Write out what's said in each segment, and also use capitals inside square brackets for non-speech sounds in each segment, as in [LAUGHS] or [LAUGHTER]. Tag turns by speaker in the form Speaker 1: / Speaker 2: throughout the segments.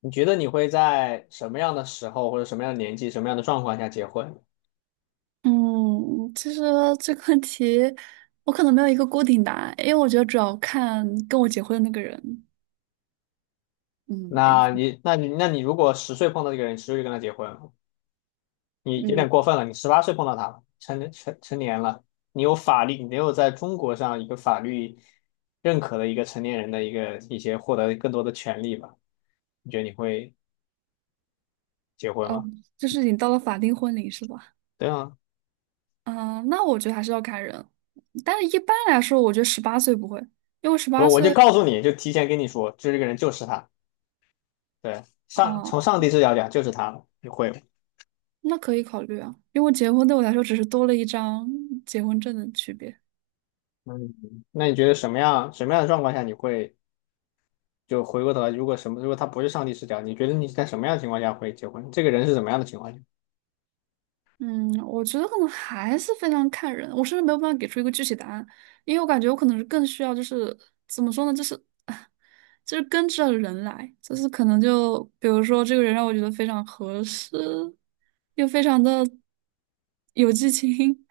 Speaker 1: 你觉得你会在什么样的时候或者什么样的年纪、什么样的状况下结婚？
Speaker 2: 嗯，其实 [LAUGHS] 这个问题我可能没有一个固定答案，因为我觉得主要看跟我结婚的那个人。
Speaker 1: 那
Speaker 2: 嗯。
Speaker 1: 你、那你、那你如果十岁碰到这个人，十岁就跟他结婚了，你有
Speaker 2: 嗯。
Speaker 1: 点过分了。你18岁碰到他了，成年了，你有法律，你没有在中国上一个法律认可的一个成年人的一些获得更多的权利吧？你觉得你会结婚
Speaker 2: 哦，
Speaker 1: 吗？
Speaker 2: 就是你到了法定婚龄是吧？
Speaker 1: 对啊，
Speaker 2: 啊、那我觉得还是要看人，但是一般来说，我觉得十八岁不会，因为十
Speaker 1: 我
Speaker 2: 八
Speaker 1: 我就
Speaker 2: 岁，
Speaker 1: 告诉你，就提前跟你说，就这个人就是他，对，
Speaker 2: 啊，
Speaker 1: 从上帝视角讲就是他了，你会吗？
Speaker 2: 那可以考虑啊，因为结婚对我来说只是多了一张结婚证的区别。
Speaker 1: 嗯，那你觉得什么样的状况下你会就回过头来？如果他不是上帝视角，你觉得你在什么样的情况下会结婚？这个人是怎么样的情况下？
Speaker 2: 嗯，我觉得可能还是非常看人，我甚至没有办法给出一个具体答案，因为我感觉我可能是更需要就是怎么说呢，就是 [LAUGHS] 就是跟着人来，就是可能就比如说这个人让我觉得非常合适，又非常的有激情，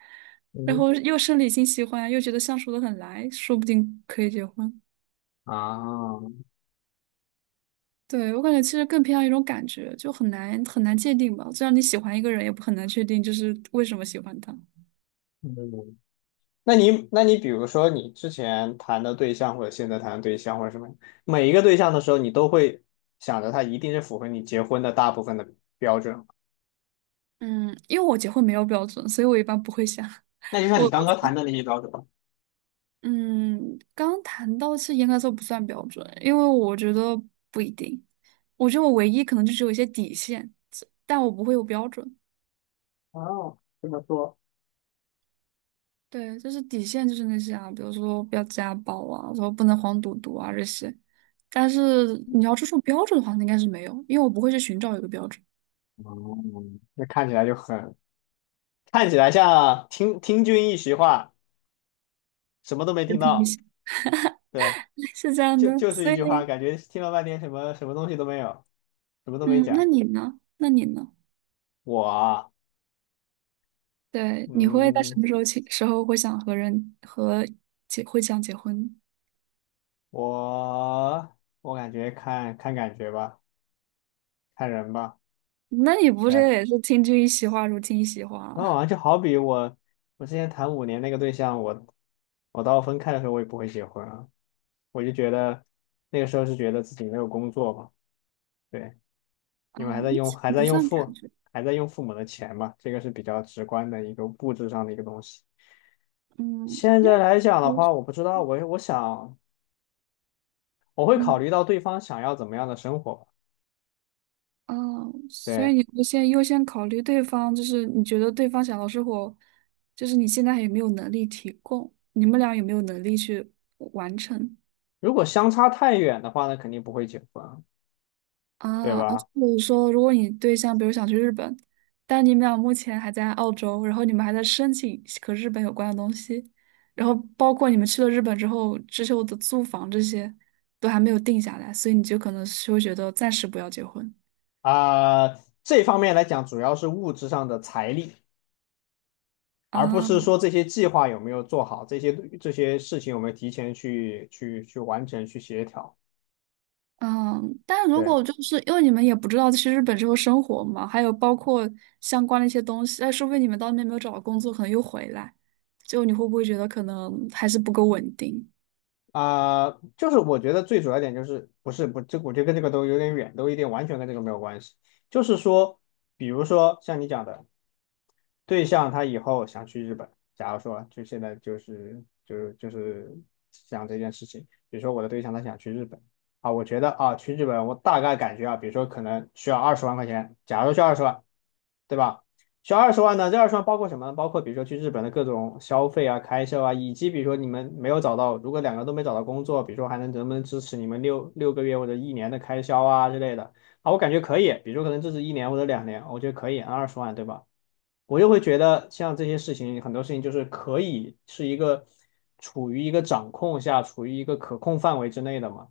Speaker 2: 然
Speaker 1: 嗯
Speaker 2: 后又生理性喜欢，又觉得相处的很来，说不定可以结婚。
Speaker 1: 啊，
Speaker 2: 对，我感觉其实更偏向一种感觉，就很难很难界定吧。就像你喜欢一个人，也不很难确定就是为什么喜欢他。
Speaker 1: 嗯，那你比如说你之前谈的对象或者现在谈的对象或者什么，每一个对象的时候，你都会想着他一定是符合你结婚的大部分的标准。
Speaker 2: 嗯，因为我结婚没有标准，所以我一般不会想。
Speaker 1: 那
Speaker 2: [LAUGHS]
Speaker 1: 就像
Speaker 2: 我
Speaker 1: 你
Speaker 2: 我
Speaker 1: 刚刚谈的那些标准吧。
Speaker 2: 嗯，刚谈到是应该说不算标准，因为我觉得不一定。我觉得我唯一可能就是有一些底线，但我不会有标准。
Speaker 1: 哦，这么说。
Speaker 2: 对，就是底线就是那些啊，比如说不要家暴啊，说不能黄赌毒啊这些。但是你要注重标准的话，那应该是没有，因为我不会去寻找一个标准。
Speaker 1: 哦，那看起来就很，看起来像听君一席话，什么都没
Speaker 2: 就
Speaker 1: 听
Speaker 2: 凭一
Speaker 1: 到。
Speaker 2: 些
Speaker 1: 对，
Speaker 2: [LAUGHS] 是这样
Speaker 1: 就
Speaker 2: 的，
Speaker 1: 就是
Speaker 2: 所
Speaker 1: 一
Speaker 2: 以
Speaker 1: 句话，感觉听了半天什么什么东西都没有，什么都没
Speaker 2: 嗯，那
Speaker 1: 讲。
Speaker 2: 你呢？那你呢？
Speaker 1: 我啊，
Speaker 2: 对，你会在什
Speaker 1: 嗯，
Speaker 2: 么时候起时候会想和人和结会想结婚？
Speaker 1: 我感觉看看感觉吧，看人吧。
Speaker 2: 那你不
Speaker 1: 对，
Speaker 2: 是
Speaker 1: 然
Speaker 2: 也是听君一席话，如听一席话
Speaker 1: 后好
Speaker 2: 啊？
Speaker 1: 像就好比我之前谈5年那个对象，我到分开的时候我也不会结婚啊，我就觉得那个时候是觉得自己没有工作嘛，对，
Speaker 2: 嗯，
Speaker 1: 因为还在
Speaker 2: 那
Speaker 1: 用
Speaker 2: 这
Speaker 1: 还
Speaker 2: 个
Speaker 1: 在
Speaker 2: 不
Speaker 1: 用
Speaker 2: 算感
Speaker 1: 父
Speaker 2: 觉。
Speaker 1: 还在用父母的钱嘛，这个是比较直观的一个物质上的一个东西。
Speaker 2: 嗯，
Speaker 1: 现
Speaker 2: 那
Speaker 1: 在来讲的
Speaker 2: 其实
Speaker 1: 话，我不知道，我想我会考
Speaker 2: 嗯。
Speaker 1: 虑到对方想要怎么样的生活吧。
Speaker 2: 哦，所
Speaker 1: 对，
Speaker 2: 以你会先优先考虑对方，就是你觉得对方想要生活，就是你现在还有没有能力提供，你们俩有没有能力去完成？
Speaker 1: 如果相差太远的话，那肯定不会结婚，对
Speaker 2: 啊啊，
Speaker 1: 吧？
Speaker 2: 就是说，如果你对象比如想去日本，但你们俩目前还在澳洲，然后你们还在申请和日本有关的东西，然后包括你们去了日本之后，之后的租房这些都还没有定下来，所以你就可能是会觉得暂时不要结婚
Speaker 1: 啊、这方面来讲，主要是物质上的财力，而不是
Speaker 2: 啊。
Speaker 1: 说这些计划有没有做好，这些事情有没有提前去完成、去协调。
Speaker 2: 嗯，但如
Speaker 1: 对，
Speaker 2: 果就是因为你们也不知道去日本之后生活嘛，还有包括相关的一些东西，哎，说不定你们到那边没有找到工作，可能又回来，就你会不会觉得可能还是不够稳定？
Speaker 1: 啊、就是我觉得最主要一点就是不是不这我觉得跟这个都有点远，都有点完全跟这个没有关系。就是说，比如说像你讲的。对象他以后想去日本，假如说就现在就是想这件事情，比如说我的对象他想去日本啊，我觉得啊去日本我大概感觉啊，比如说可能需要20万块钱，假如需要二十万，对吧？需要二十万呢，这二十万包括什么呢？包括比如说去日本的各种消费啊、开销啊，以及比如说你们没有找到，如果两个都没找到工作，比如说还能不能支持你们六个月或者一年的开销啊之类的啊，我感觉可以，比如说可能支持一年或者2年，我觉得可以，二十万对吧？我又会觉得像这些事情，很多事情就是可以是一个处于一个掌控下，处于一个可控范围之内的嘛。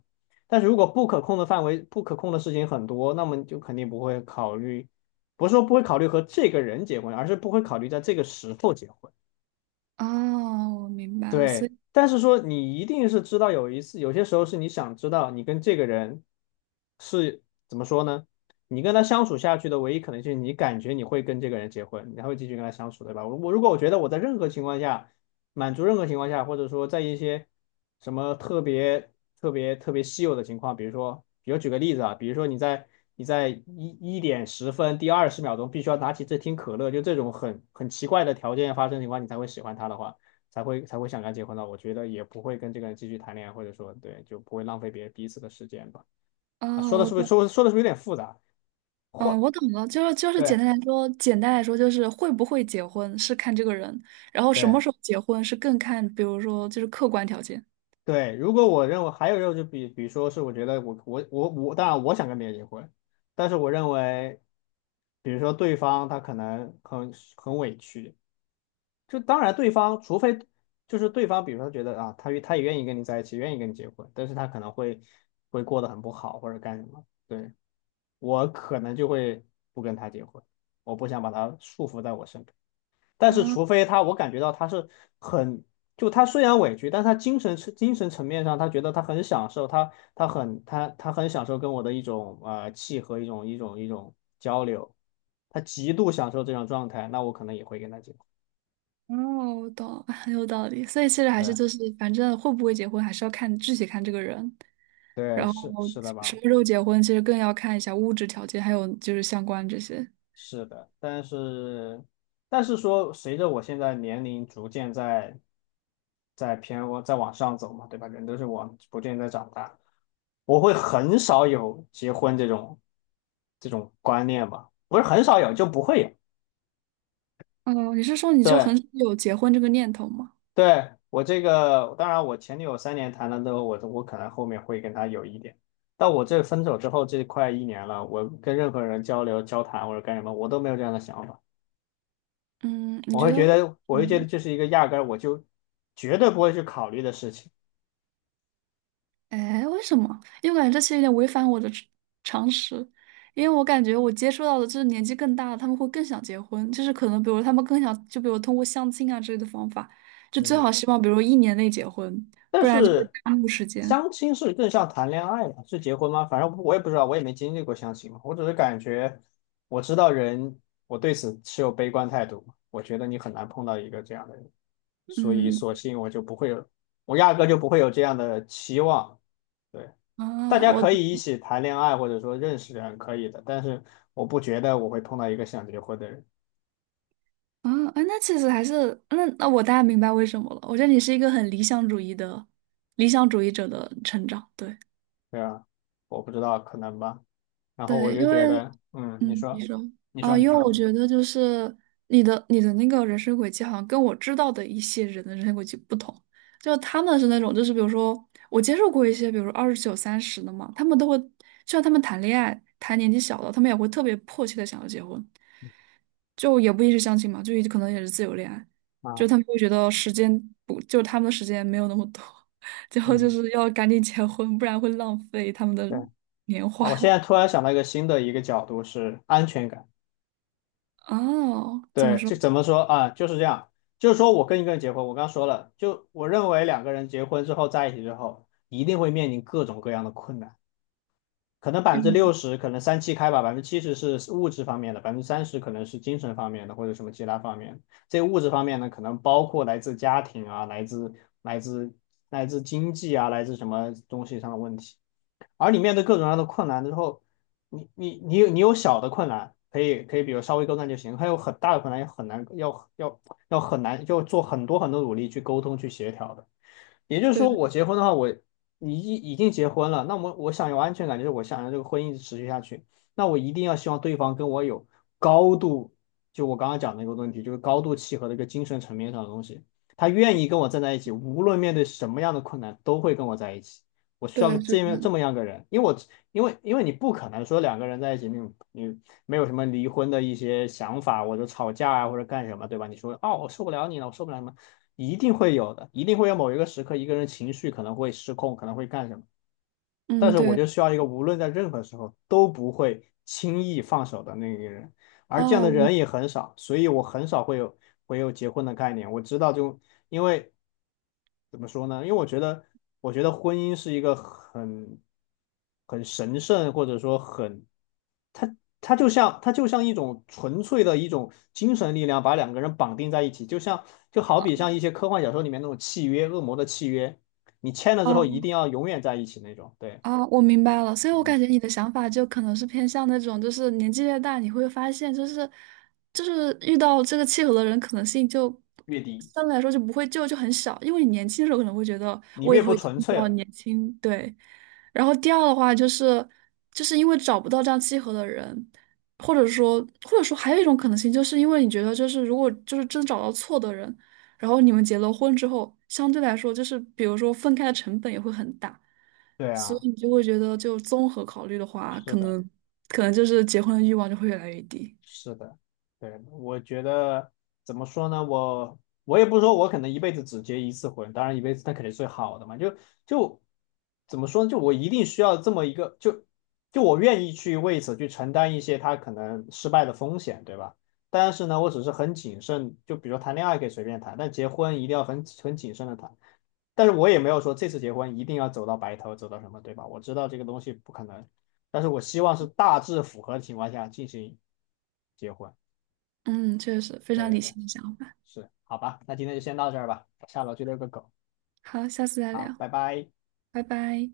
Speaker 1: 但是如果不可控的范围、不可控的事情很多，那么你就肯定不会考虑，不是说不会考虑和这个人结婚，而是不会考虑在这个时候结婚。
Speaker 2: 哦，我明白了，所
Speaker 1: 对，
Speaker 2: 以，
Speaker 1: 但是说你一定是知道有一次，有些时候是你想知道你跟这个人是怎么说呢？你跟他相处下去的唯一可能性，你感觉你会跟这个人结婚，你还会继续跟他相处，对吧？我如果我觉得我在任何情况下满足任何情况下，或者说在一些什么特别特别特别稀有的情况，比如说，比如举个例子啊，比如说你在一点十分第20秒钟必须要拿起这听可乐，就这种很奇怪的条件发生情况，你才会喜欢他的话。才会想跟他结婚的。我觉得也不会跟这个人继续谈恋爱，或者说对，就不会浪费别人彼此的时间吧。啊，
Speaker 2: 哦，我懂，
Speaker 1: 说的是不是有点复杂？
Speaker 2: 嗯，
Speaker 1: 或
Speaker 2: 我懂了，就是简
Speaker 1: 对
Speaker 2: 单来说，简单来说就是会不会结婚是看这个人，然后什么
Speaker 1: 对
Speaker 2: 时候结婚是更看，比如说就是客观条件。
Speaker 1: 对，如果我认为还有一种就比如说是我觉得我，当然我想跟别人结婚，但是我认为，比如说对方他可能很委屈，就当然对方除非。就是对方，比如说觉得啊，他也愿意跟你在一起，愿意跟你结婚，但是他可能会过得很不好或者干什么。对，我可能就会不跟他结婚，我不想把他束缚在我身边。但是，
Speaker 2: 啊，
Speaker 1: 除非他，我感觉到他是很，就他虽然委屈，但他精神层面上，他觉得他很享受，他很享受跟我的一种契合，一种交流，他极度享受这种状态，那我可能也会跟他结婚。
Speaker 2: 哦，我懂了很 [LAUGHS] 有道理。所以其实还是
Speaker 1: 对
Speaker 2: 就是，反正会不会结婚还是要看具体看这个人，
Speaker 1: 对，
Speaker 2: 然
Speaker 1: 是
Speaker 2: 后
Speaker 1: 是的
Speaker 2: 什
Speaker 1: 吧？
Speaker 2: 么时候结婚，其实更要看一下物质条件，还有就是相关这些。
Speaker 1: 是的，但是说，随着我现在年龄逐渐在往上走嘛，对吧？人都是往逐渐在长大，我会很少有结婚这种观念吧，不是很少有就不会有。
Speaker 2: 哦，你是说你就
Speaker 1: 对
Speaker 2: 很少有结婚这个念头吗？
Speaker 1: 对，我这个当然，我前女友3年谈了之后，我可能后面会跟她有一点，但我这分手之后这快一年了，我跟任何人交流交谈或者干什么，我都没有这样的想法。
Speaker 2: 嗯，你
Speaker 1: 我
Speaker 2: 觉
Speaker 1: 会
Speaker 2: 得？
Speaker 1: 觉得，我会觉得
Speaker 2: 嗯。
Speaker 1: 这是一个压根儿我就绝对不会去考虑的事情。
Speaker 2: 哎，为什么？因为我感觉这其实有点违反我的常识，因为我感觉我接触到的就是年纪更大的，他们会更想结婚，就是可能比如他们更想，就比如通过相亲啊之类的方法，就最
Speaker 1: 嗯，
Speaker 2: 好希望比如1年内结婚，
Speaker 1: 但
Speaker 2: 不然就会
Speaker 1: 是
Speaker 2: 耽误时间。
Speaker 1: 相亲是更像谈恋爱嘛，是结婚吗？反正我也不知道，我也没经历过相亲嘛。我只是感觉，我知道人，我对此持有悲观态度嘛我觉得你很难碰到一个这样的人，所以
Speaker 2: 嗯。
Speaker 1: 索性我就不会有，我压根就不会有这样的期望。对，大
Speaker 2: 啊，
Speaker 1: 家
Speaker 2: 我。
Speaker 1: 可以一起谈恋爱，或者说认识人可以的，但是我不觉得我会碰到一个想结婚的人。
Speaker 2: 啊啊，那其实还是那我大概明白为什么了。我觉得你是一个很理想主义的理想主义者的成长，对。
Speaker 1: 对啊，我不知道，可能吧。然后我
Speaker 2: 对，
Speaker 1: 就
Speaker 2: 因
Speaker 1: 觉
Speaker 2: 为
Speaker 1: 得，嗯，你
Speaker 2: 嗯，你
Speaker 1: 说，
Speaker 2: 说
Speaker 1: 你
Speaker 2: 啊，
Speaker 1: 说，你
Speaker 2: 因为
Speaker 1: 说，
Speaker 2: 我觉得就是你的那个人生轨迹，好像跟我知道的一些人的人生轨迹不同。就他们是那种，就是比如说我接触过一些，比如说29、30的嘛，他们都会，就算他们谈恋爱，谈年纪小的，他们也会特别迫切的想要结婚，就也不一定是相亲嘛，就可能也是自由恋爱，就
Speaker 1: 啊，
Speaker 2: 他们会觉得时间不，就他们的时间没有那么多，[LAUGHS] 最后就
Speaker 1: 嗯，
Speaker 2: 是要赶紧结婚，不然会浪费他们的
Speaker 1: 对，
Speaker 2: 年华。
Speaker 1: 我现在突
Speaker 2: [LAUGHS]
Speaker 1: 然想到一个新的角度是安全感。
Speaker 2: 哦，怎么
Speaker 1: 对，
Speaker 2: 说？
Speaker 1: 就怎么说啊，就是这样，就是说我跟一个人结婚，我刚说了，就我认为两个人结婚之后在一起之后，一定会面临各种各样的困难。可能百分之六
Speaker 2: 嗯，
Speaker 1: 十，可能三七开吧，70%是物质方面的，30%可能是精神方面的或者什么其他方面。这物质方面呢，可能包括来自家庭啊，来自来自经济啊，来自什么东西上的问题。而你面对各种各样的困难之后，你有小的困难，可以可以，比如稍微沟通就行；还有很大的困难，也很难，要很难，要做很多很多努力去沟通去协调的。也就是说，
Speaker 2: 对
Speaker 1: 我结婚的话，你已经结婚了，那我想有安全感，就是我想让这个婚姻持续下去，那我一定要希望对方跟我有高度，就我刚刚讲的那个问题，就是高度契合的一个精神层面上的东西，他愿
Speaker 2: 对
Speaker 1: 意跟我站在一起，无论面对什么样的困难，都会跟我在一起。我需要个
Speaker 2: 对，就
Speaker 1: 这
Speaker 2: 这
Speaker 1: 么这
Speaker 2: 样。
Speaker 1: 么样个人，因为你不可能说两个人在一起，你没有什么离婚的一些想法，或者吵架啊，或者干什么，对吧？你说哦，我受不了你了，我受不了什么，一定会有的，一定会有某一个时刻，一个人情绪可能会失控，可能会干什么。但
Speaker 2: 嗯，
Speaker 1: 是我
Speaker 2: 对。
Speaker 1: 就需要一个无论在任何时候都不会轻易放手的那个人，而这样
Speaker 2: 啊，
Speaker 1: 的
Speaker 2: 我。
Speaker 1: 人也很少，所以我很少会有结婚的概念。我知道就，因为怎么说呢？因为我觉得婚姻是一个很神圣，或者说很，它它就像一种纯粹的一种精神力量，把两个人绑定在一起，就好
Speaker 2: 啊
Speaker 1: 比像一些科幻小说里面那种契约，恶魔的契约。你签了之后一定要永远在一起那种。对，
Speaker 2: 啊，我明白了。所以我感觉你的想法就可能是偏向那种，就是年纪越大，你会发现，就是遇到这个契合的人可能性就
Speaker 1: 越低，
Speaker 2: 相对来说就不会就很小，因为你年轻的时候可能会觉得
Speaker 1: 你
Speaker 2: 我也
Speaker 1: 越不
Speaker 2: 会一定
Speaker 1: 纯
Speaker 2: 遇
Speaker 1: 粹
Speaker 2: 到
Speaker 1: 了。
Speaker 2: 年轻，对。然后第二的话就是，就是因为找不到这样契合的人，或者说还有一种可能性，就是因为你觉得就是如果就是真找到错的人。然后你们结了婚之后，相对来说就是比如说分开的成本也会很大，
Speaker 1: 对
Speaker 2: 所
Speaker 1: 啊，
Speaker 2: 以你就会觉得就综合考虑的话，
Speaker 1: 是
Speaker 2: 可
Speaker 1: 的，
Speaker 2: 能可能就是结婚的欲望就会越来越低。
Speaker 1: 是的，对，我觉得怎么说呢？我也不说，我可能一辈子只结一次婚，当然一辈子那肯定是最好的嘛。就怎么说呢？就我一定需要这么一个，就我愿意去为此去承担一些他可能失败的风险，对吧？但是呢，我只是很谨慎，就比如说谈恋爱可以随便谈，但结婚一定要很谨慎的谈。但是我也没有说这次结婚一定要走到白头，走到什么，对吧？我知道这个东西不可能，但是我希望是大致符合的情况下进行结婚。
Speaker 2: 嗯，确实非
Speaker 1: 对
Speaker 2: 常
Speaker 1: 对
Speaker 2: 理
Speaker 1: 对，
Speaker 2: 性的想法。
Speaker 1: 是，好吧，那今天就先到这儿吧，下楼去遛个狗，
Speaker 2: 好，下次再
Speaker 1: 好，
Speaker 2: 聊，
Speaker 1: 拜拜。
Speaker 2: 拜拜。